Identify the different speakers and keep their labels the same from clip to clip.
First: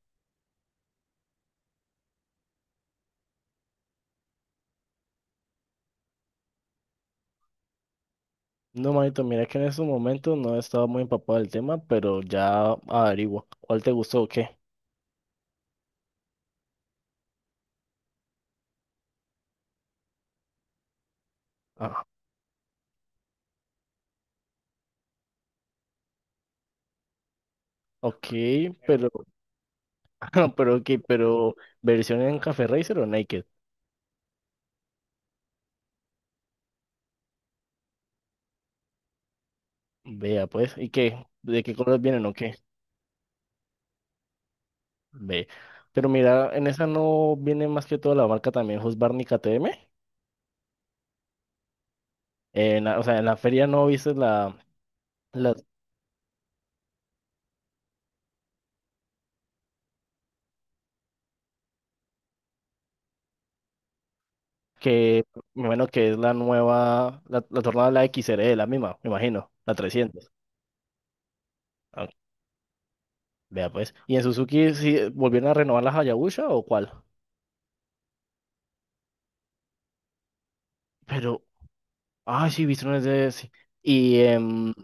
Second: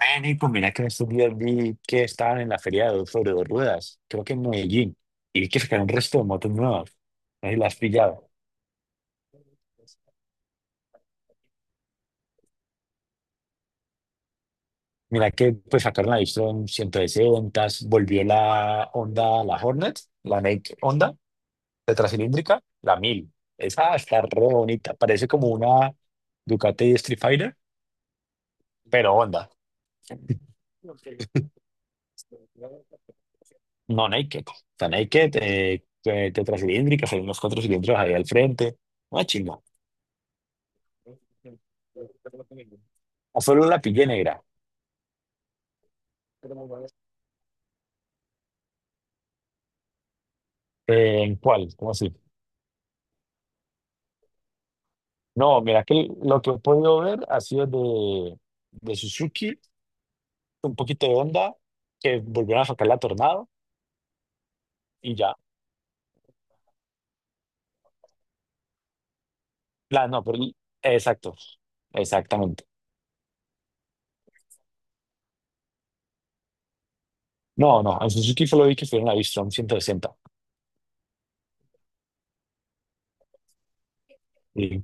Speaker 1: Nico, mira que en estos días vi que estaban en la feria de Dos Sobre Dos Ruedas, creo que en Medellín, y vi que sacaron un resto de motos nuevas. No sé si las has pillado.
Speaker 2: No, manito, mira que en estos momentos no he estado muy empapado del tema, pero ya averiguo cuál te gustó o qué.
Speaker 1: Mira que pues sacaron la Vision 160, volvió la Honda, la Hornet, la Naked Honda,
Speaker 2: Ah,
Speaker 1: tetracilíndrica, la mil. Esa está re bonita, parece como una Ducati Street Fighter,
Speaker 2: ok, pero,
Speaker 1: pero Honda.
Speaker 2: pero, ok, pero, ¿versión en Café Racer o Naked?
Speaker 1: No Naked, está Naked, tetracilíndrica, hay unos cuatro cilindros ahí al frente. Una chimba.
Speaker 2: Vea, pues, ¿y qué? ¿De qué colores vienen o qué?
Speaker 1: O solo la pillé negra.
Speaker 2: Ve. Pero mira, en esa no viene más que toda la marca también, Husqvarna KTM.
Speaker 1: ¿En cuál? ¿Cómo así?
Speaker 2: O sea, en la feria no viste la
Speaker 1: No, mira que lo que he podido ver ha sido de Suzuki, un poquito de Honda, que volvieron a sacar la Tornado y
Speaker 2: que,
Speaker 1: ya.
Speaker 2: me imagino que es la nueva, la tornada de la XR, la misma, me imagino, la
Speaker 1: La, no,
Speaker 2: 300.
Speaker 1: pero exacto, exactamente.
Speaker 2: Vea pues. ¿Y en Suzuki sí volvieron a renovar la Hayabusa o cuál?
Speaker 1: No, no, en Suzuki solo vi que fueron la V-Strom 160.
Speaker 2: Pero, ay, sí, Bridgestone es de, sí. Y em,
Speaker 1: Y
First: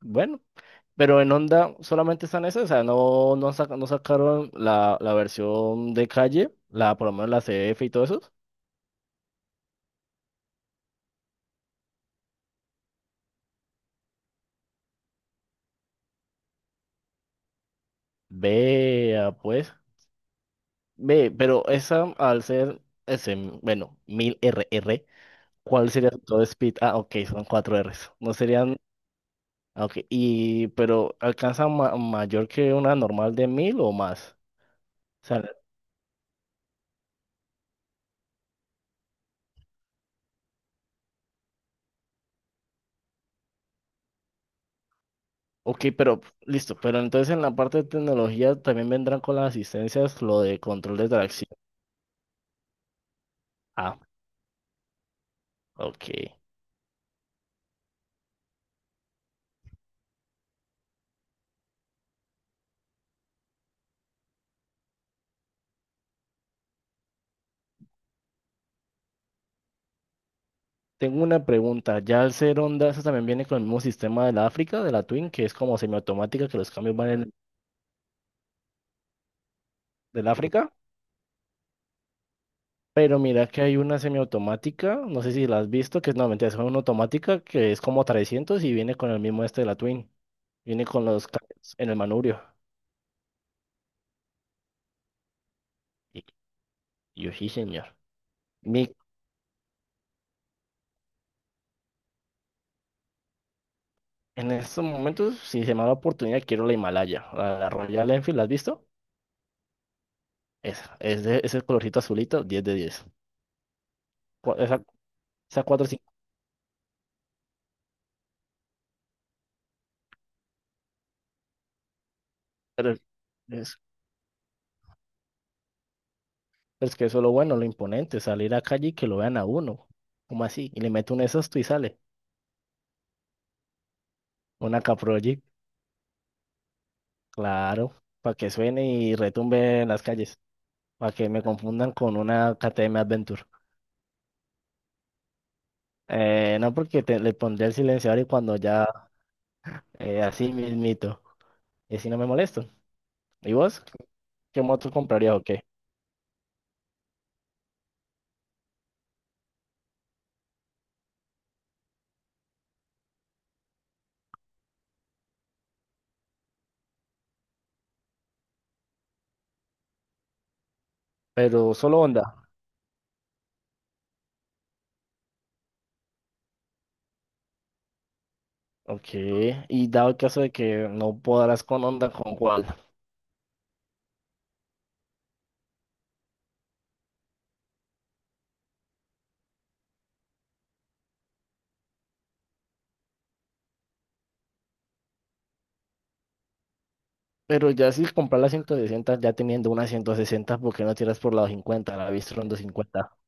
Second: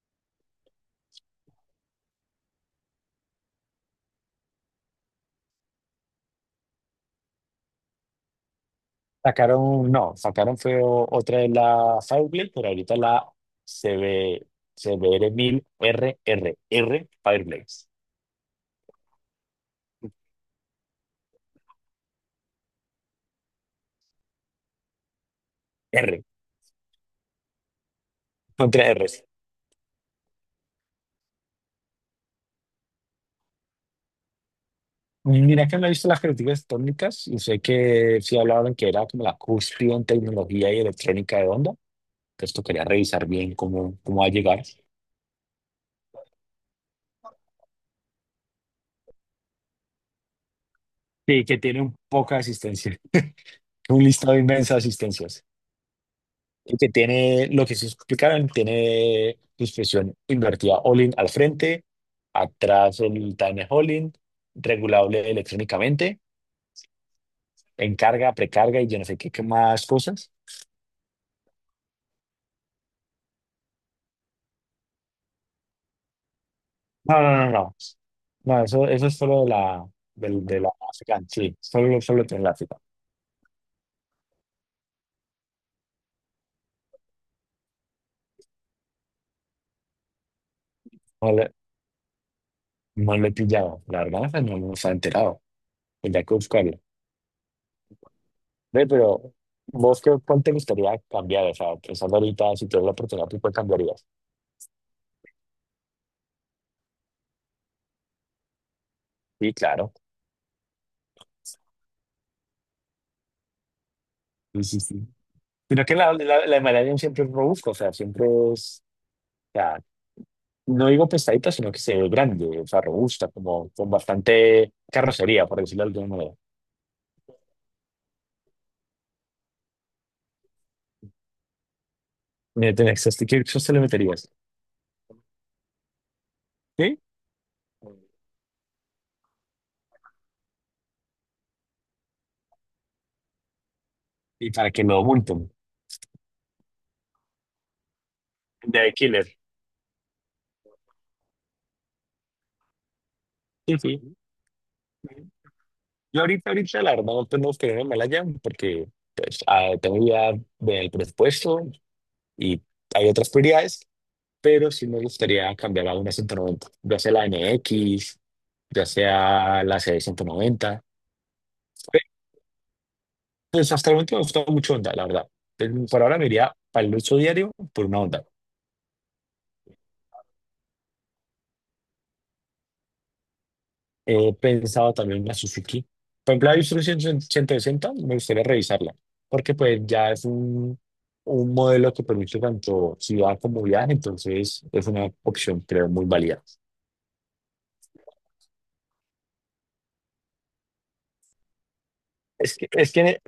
Speaker 2: bueno, pero en Honda solamente están esas, o sea, no, no, no sacaron la versión de calle, por lo menos la C F y todo eso.
Speaker 1: sacaron, no, sacaron fue otra de la Fireblade, pero ahorita la C C B C B R CB, R R rrr Fireblades.
Speaker 2: Vea pues. Ve, pero esa al ser ese, bueno, 1000 R R, ¿cuál sería todo speed? Ah, ok, son cuatro Rs. No
Speaker 1: No
Speaker 2: serían,
Speaker 1: tiene R's.
Speaker 2: ah, ok, y pero alcanza mayor que una normal de 1000 o más. O sea,
Speaker 1: Mira que me he visto las críticas técnicas y sé que sí hablaban que era como la cúspide en tecnología y electrónica de onda. Entonces tocaría revisar bien cómo va a llegar.
Speaker 2: ok, pero listo, pero entonces en la parte de tecnología también vendrán con las asistencias lo de control de
Speaker 1: Sí,
Speaker 2: tracción.
Speaker 1: que tiene un poca asistencia,
Speaker 2: Ah,
Speaker 1: un listado inmenso de asistencias.
Speaker 2: ok.
Speaker 1: Y que tiene, lo que se explicaron, tiene suspensión invertida all-in al frente, atrás el time all regulable electrónicamente, en carga, precarga y yo no sé qué, qué más cosas.
Speaker 2: Tengo una pregunta, ¿ya el ser Honda eso también viene con el mismo sistema de la África, de la Twin, que es como semiautomática, que los cambios van
Speaker 1: No,
Speaker 2: en,
Speaker 1: no, no, no. No, no, eso es solo de la,
Speaker 2: del
Speaker 1: del de la
Speaker 2: África?
Speaker 1: África, sí, solo tiene la África.
Speaker 2: Pero mira que hay una semiautomática, no sé si la has visto, que es, no, mentira, es una automática que es como 300 y viene con el mismo este de la Twin. Viene con los
Speaker 1: No le,
Speaker 2: cambios en el manubrio.
Speaker 1: no le he pillado, la verdad, esa no nos ha enterado.
Speaker 2: Y
Speaker 1: Tendría que buscarlo.
Speaker 2: y yo sí, señor.
Speaker 1: Ve,
Speaker 2: Mi
Speaker 1: pero vos, qué, ¿cuál te gustaría cambiar? O sea, pensando ahorita, si tuvieras la oportunidad, ¿tú cuál cambiarías?
Speaker 2: En estos momentos, si se me da la oportunidad, quiero la Himalaya, la Royal Enfield, ¿la has visto?
Speaker 1: Sí, claro.
Speaker 2: Esa, es de ese colorcito azulito, 10 de 10. Cu-
Speaker 1: Sí,
Speaker 2: Esa,
Speaker 1: sí, sí.
Speaker 2: esa
Speaker 1: Sino que
Speaker 2: 450,
Speaker 1: la de Malasia siempre es robusta, o sea, siempre es, o sea, no digo pesadita, sino que se ve grande, o sea,
Speaker 2: pero
Speaker 1: robusta, como
Speaker 2: es
Speaker 1: con bastante carrocería, por decirlo de alguna manera.
Speaker 2: es que eso es lo bueno, lo imponente, salir a calle y que lo vean a uno, como así, y le meto un esos y sale,
Speaker 1: Mira, tenés, este, ¿qué se le meterías?
Speaker 2: una Caproject,
Speaker 1: ¿Sí?
Speaker 2: claro, para que suene y retumbe en las calles, para que me confundan con una KTM Adventure.
Speaker 1: Y para que no multen.
Speaker 2: No, porque le pondré el silenciador y cuando ya,
Speaker 1: De Killer.
Speaker 2: así mismito, y así no me molesto. ¿Y
Speaker 1: Sí,
Speaker 2: vos?
Speaker 1: sí.
Speaker 2: ¿Qué moto comprarías o qué?
Speaker 1: Yo ahorita, la verdad, no tengo que me la llamo porque pues, tengo ya del presupuesto y hay otras prioridades, pero sí me gustaría cambiar a una 190, ya sea la NX, ya sea la C190.
Speaker 2: Pero solo Honda.
Speaker 1: Pues hasta el momento me ha gustado mucho Honda, la verdad. Entonces, por ahora me iría para el uso diario por una Honda.
Speaker 2: Ok. Y dado el caso de que no podrás con Honda, ¿con cuál?
Speaker 1: He pensado también en la Suzuki. Por ejemplo, la Isuzu 160 me gustaría revisarla, porque pues ya es un modelo que permite tanto ciudad como viaje, entonces es una opción, creo, muy válida.
Speaker 2: Pero ya si comprar la 160 ya teniendo una 160, ¿por qué no tiras por la 50? La Bistron
Speaker 1: Es que, es
Speaker 2: 50.
Speaker 1: que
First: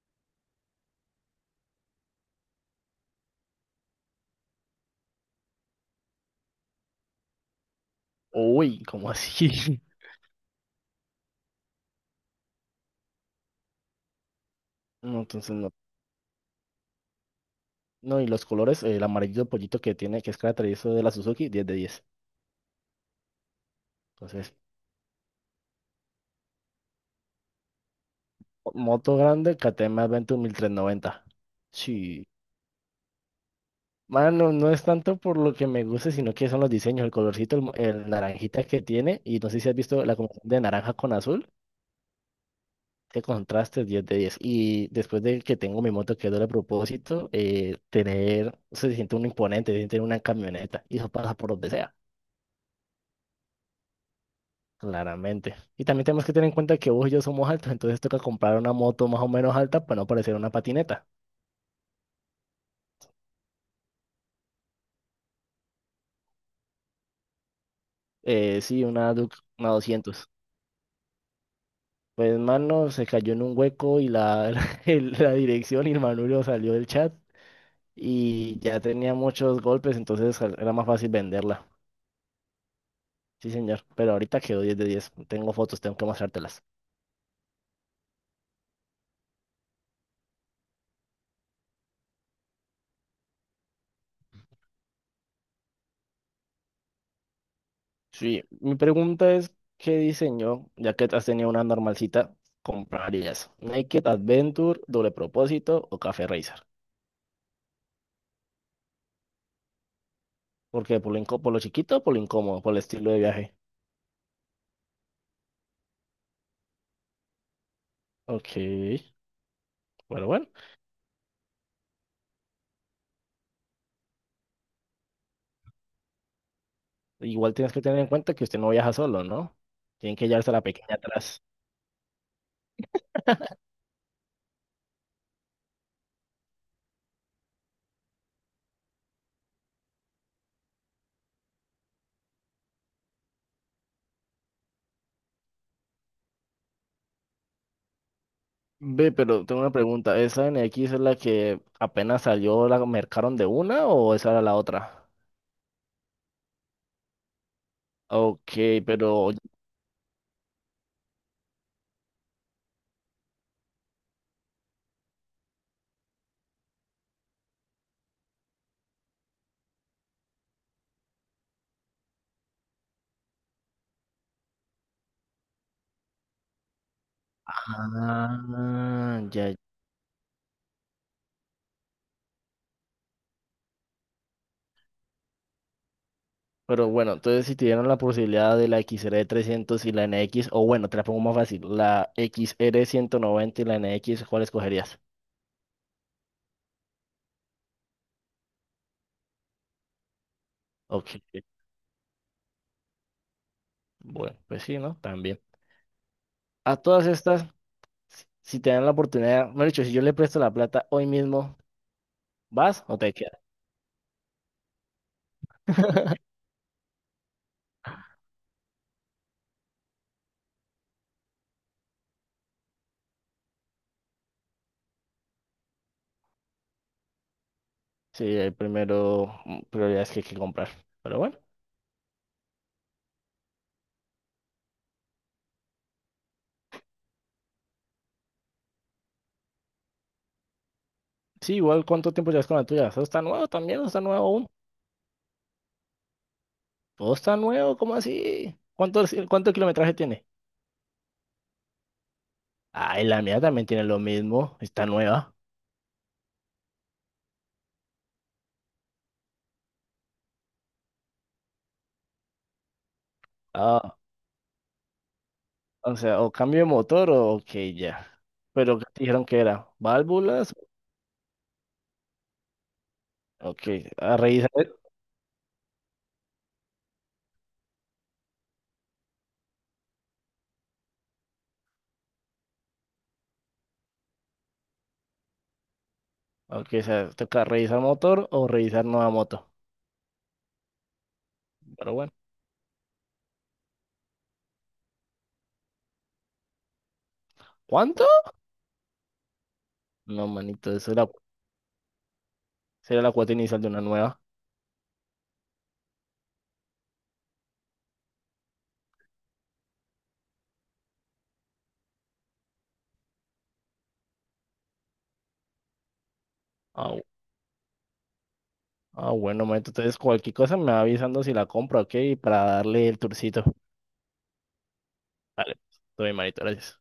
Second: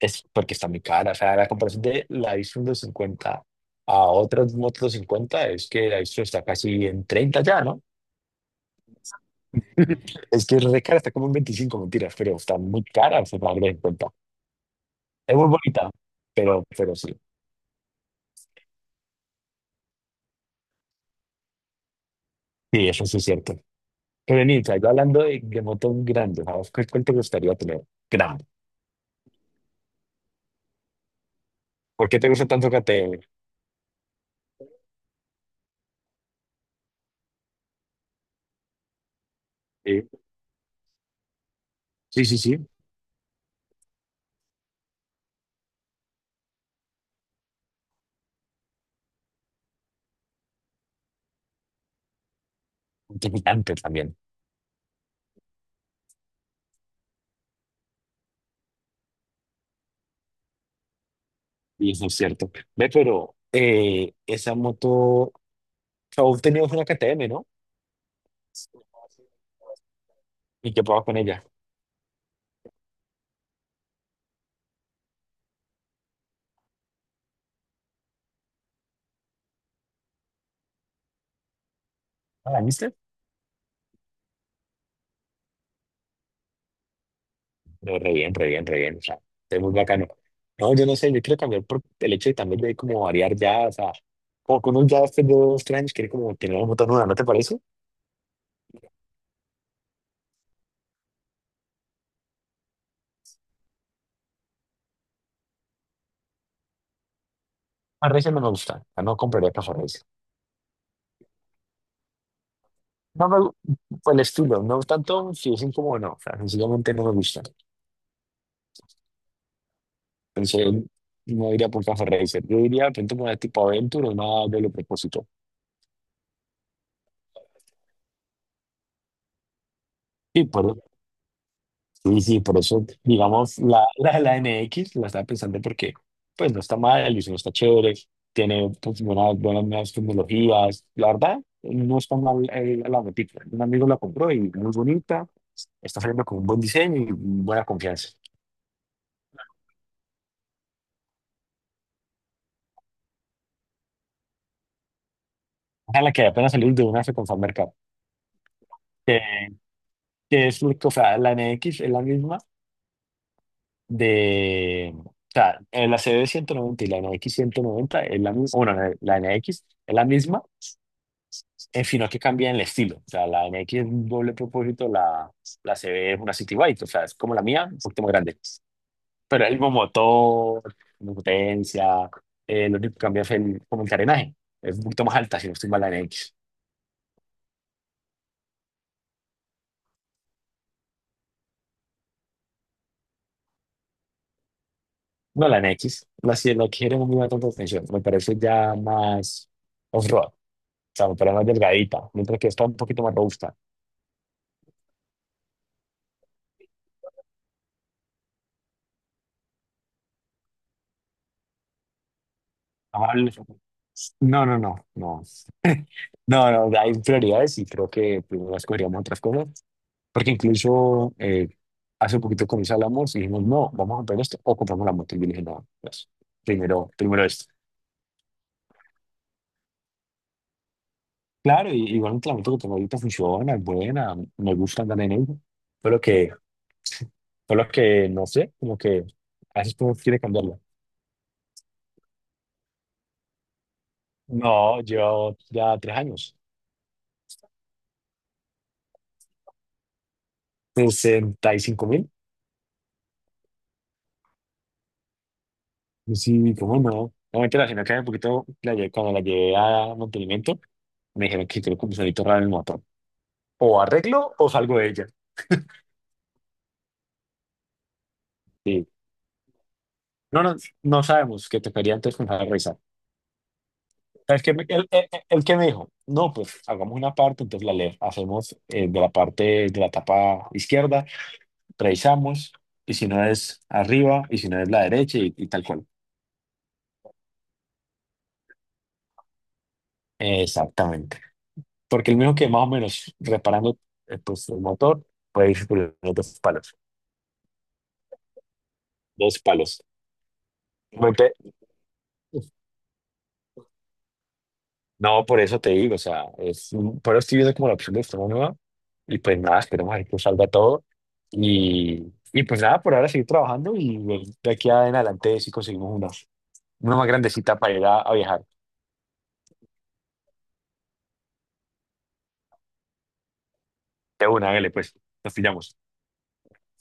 Speaker 1: es porque está muy cara, o sea, la comparación de la Isuzu 50 a otras motos 50 es que la Isuzu está casi en 30 ya, ¿no?
Speaker 2: Uy, ¿cómo así?
Speaker 1: Es que es re cara, está como en 25, mentiras, pero está muy cara, o sea, para darle en cuenta.
Speaker 2: No,
Speaker 1: Es muy
Speaker 2: entonces no.
Speaker 1: bonita, pero sí,
Speaker 2: No, y los colores, el amarillo pollito que tiene, que es característico de la Suzuki, 10 de 10.
Speaker 1: sí, eso sí es cierto.
Speaker 2: Entonces,
Speaker 1: Renita, yo hablando de motos grandes, ¿a vos cuál te gustaría tener? Grande.
Speaker 2: moto grande, KTM Adventure 1390.
Speaker 1: ¿Por qué
Speaker 2: Sí.
Speaker 1: te gusta tanto KTM?
Speaker 2: Mano, no es tanto por lo que me gusta, sino que son los diseños, el colorcito, el naranjita que tiene. Y no sé si has visto
Speaker 1: Sí,
Speaker 2: la combinación de naranja con azul.
Speaker 1: sí, sí, sí.
Speaker 2: Qué contraste, 10 de 10. Y después de que tengo mi moto que es doble propósito, tener, se siente un imponente, se siente una camioneta. Y eso pasa por donde sea,
Speaker 1: Gigante también.
Speaker 2: claramente. Y también tenemos que tener en cuenta que vos y yo somos altos, entonces toca comprar una moto más o menos alta para no parecer una patineta.
Speaker 1: Y eso es cierto. Ve, pero esa moto, aún tenías una KTM, ¿no?
Speaker 2: Sí, una Duke, una 200.
Speaker 1: ¿Y qué pasa con ella?
Speaker 2: Pues, mano, se cayó en un hueco y la, la dirección y el manubrio salió del chat y ya tenía muchos golpes, entonces era más fácil venderla.
Speaker 1: ¿Ah, La viste?
Speaker 2: Sí, señor, pero ahorita quedó 10 de 10. Tengo fotos, tengo que mostrártelas.
Speaker 1: No, re bien, re bien, re bien. O sea, es muy bacano. No, yo no sé, yo quiero cambiar por el hecho de también de como variar ya, o sea, como con un ya hace dos, tres años, quiere como tener una moto nueva, ¿no te parece?
Speaker 2: Sí, mi pregunta es, ¿qué diseño, ya que has tenido una normalcita, comprarías? ¿Naked Adventure, doble propósito o Café Racer?
Speaker 1: A Racer no me gusta, o sea, no compraría para.
Speaker 2: ¿Por qué? ¿Por lo chiquito o por lo incómodo? ¿Por el estilo de
Speaker 1: No me,
Speaker 2: viaje?
Speaker 1: gu- Por el estilo, no tanto si es incómodo o no, o sea, sencillamente no me gusta.
Speaker 2: Ok, bueno, bueno.
Speaker 1: Pensé, no iría por Café Racer, yo iría de pronto por una tipo Aventure o una doble propósito.
Speaker 2: Igual tienes que tener en cuenta que usted no viaja solo, ¿no? Tienen que
Speaker 1: Sí,
Speaker 2: llevarse a la
Speaker 1: por,
Speaker 2: pequeña atrás.
Speaker 1: sí, sí, por eso, digamos, la N X la estaba pensando porque, pues, no está mal, el diseño está chévere, tiene pues, buenas nuevas tecnologías, la verdad, no está mal la botica. Un amigo la compró y muy bonita, está saliendo con un buen diseño y buena confianza.
Speaker 2: Ve, pero tengo una pregunta. ¿Esa N X es la que apenas salió, la mercaron de una o esa era la otra?
Speaker 1: Ojalá que apenas salir de una se con Fan Mercado.
Speaker 2: Ok, pero.
Speaker 1: Que es, o sea, la N X es la misma de, o sea, la CB 190 y la N X 190 es la misma, bueno, la N X es la misma, en fin, no que cambia el estilo, o sea, la N X es un doble propósito, la, C CB es una City Bike, o sea, es como la mía, un poquito más grande,
Speaker 2: Ah,
Speaker 1: pero
Speaker 2: ya.
Speaker 1: el
Speaker 2: Ya.
Speaker 1: mismo motor, misma potencia, lo único que cambia es el, como el carenaje, es un poquito más alta, si no estoy mal, la N X.
Speaker 2: Pero bueno, entonces si te dieron la posibilidad de la X xr 300 y la N X, o bueno, te la pongo más fácil, la X R 190 y la N X, ¿cuál escogerías?
Speaker 1: No, la N NX, la, la que era muy buena tanta atención, me parece ya más off-road. Claro,
Speaker 2: Ok,
Speaker 1: pero más delgadita, mientras que esta un poquito más robusta.
Speaker 2: bueno, pues sí, ¿no? También. A todas estas, si te dan la oportunidad, mejor dicho, si yo le presto la plata hoy mismo, ¿vas o te
Speaker 1: Amable.
Speaker 2: quedas?
Speaker 1: No, no, no, no. No, no, hay prioridades y creo que primero escogeríamos otras cosas, porque incluso hace poquito con mis hablamos y dijimos, no, vamos a comprar esto o compramos la moto. Y yo le dije, no, pues, primero esto.
Speaker 2: Sí, hay primero prioridades que hay que comprar. Pero bueno,
Speaker 1: Claro, y igualmente la moto que tengo ahorita funciona, es buena, me gusta andar en ella, pero que, solo que, no sé, como que a veces uno quiere cambiarla.
Speaker 2: sí, igual, ¿cuánto tiempo llevas con la tuya? ¿Todo está nuevo también? ¿No está nuevo aún?
Speaker 1: No, llevo ya 3 años,
Speaker 2: ¿Todo está nuevo? ¿Cómo así? Sí, cuánto kilometraje tiene?
Speaker 1: 65.000.
Speaker 2: Ay, la mía también tiene lo mismo. Está nueva.
Speaker 1: Sí, cómo no. Obviamente la señora que hace poquito, cuando la llevé a mantenimiento, me dijeron que creo que un sonito raro en el motor. O
Speaker 2: Ah,
Speaker 1: arreglo o salgo de ella.
Speaker 2: o sea, o cambio de motor o ok, ya. Pero ¿qué
Speaker 1: Sí.
Speaker 2: te dijeron que era?
Speaker 1: No,
Speaker 2: ¿Válvulas?
Speaker 1: no, no sabemos que tocaría antes comenzar a revisar.
Speaker 2: Ok, a
Speaker 1: ¿Sabes qué me-?
Speaker 2: revisar.
Speaker 1: El que me dijo, no, pues hagamos una parte, entonces la le hacemos de la parte de la tapa izquierda, revisamos, y si no es arriba, y si no es la derecha, y tal cual.
Speaker 2: Ok, o sea, toca revisar motor o revisar nueva moto.
Speaker 1: Exactamente.
Speaker 2: Pero
Speaker 1: Porque
Speaker 2: bueno.
Speaker 1: el mismo que más o menos reparando pues, el motor, puede ir por los dos palos.
Speaker 2: ¿Cuánto?
Speaker 1: Dos palos.
Speaker 2: No, manito,
Speaker 1: Me pe-.
Speaker 2: será la cuota inicial de una nueva.
Speaker 1: No, por eso te digo, o sea, es, pero estoy viendo como la opción de esta nueva y pues nada, esperemos a ver que salga todo y, y pues nada, por ahora seguir trabajando y de aquí en adelante sí conseguimos una,
Speaker 2: Ah,
Speaker 1: una
Speaker 2: bu-
Speaker 1: más grandecita para ir a viajar.
Speaker 2: bueno, manito, entonces cualquier cosa me va avisando si la compro, ¿ok? Para darle el tourcito.
Speaker 1: De una, hágale pues, nos
Speaker 2: Vale,
Speaker 1: pillamos.
Speaker 2: todo bien, manito, gracias.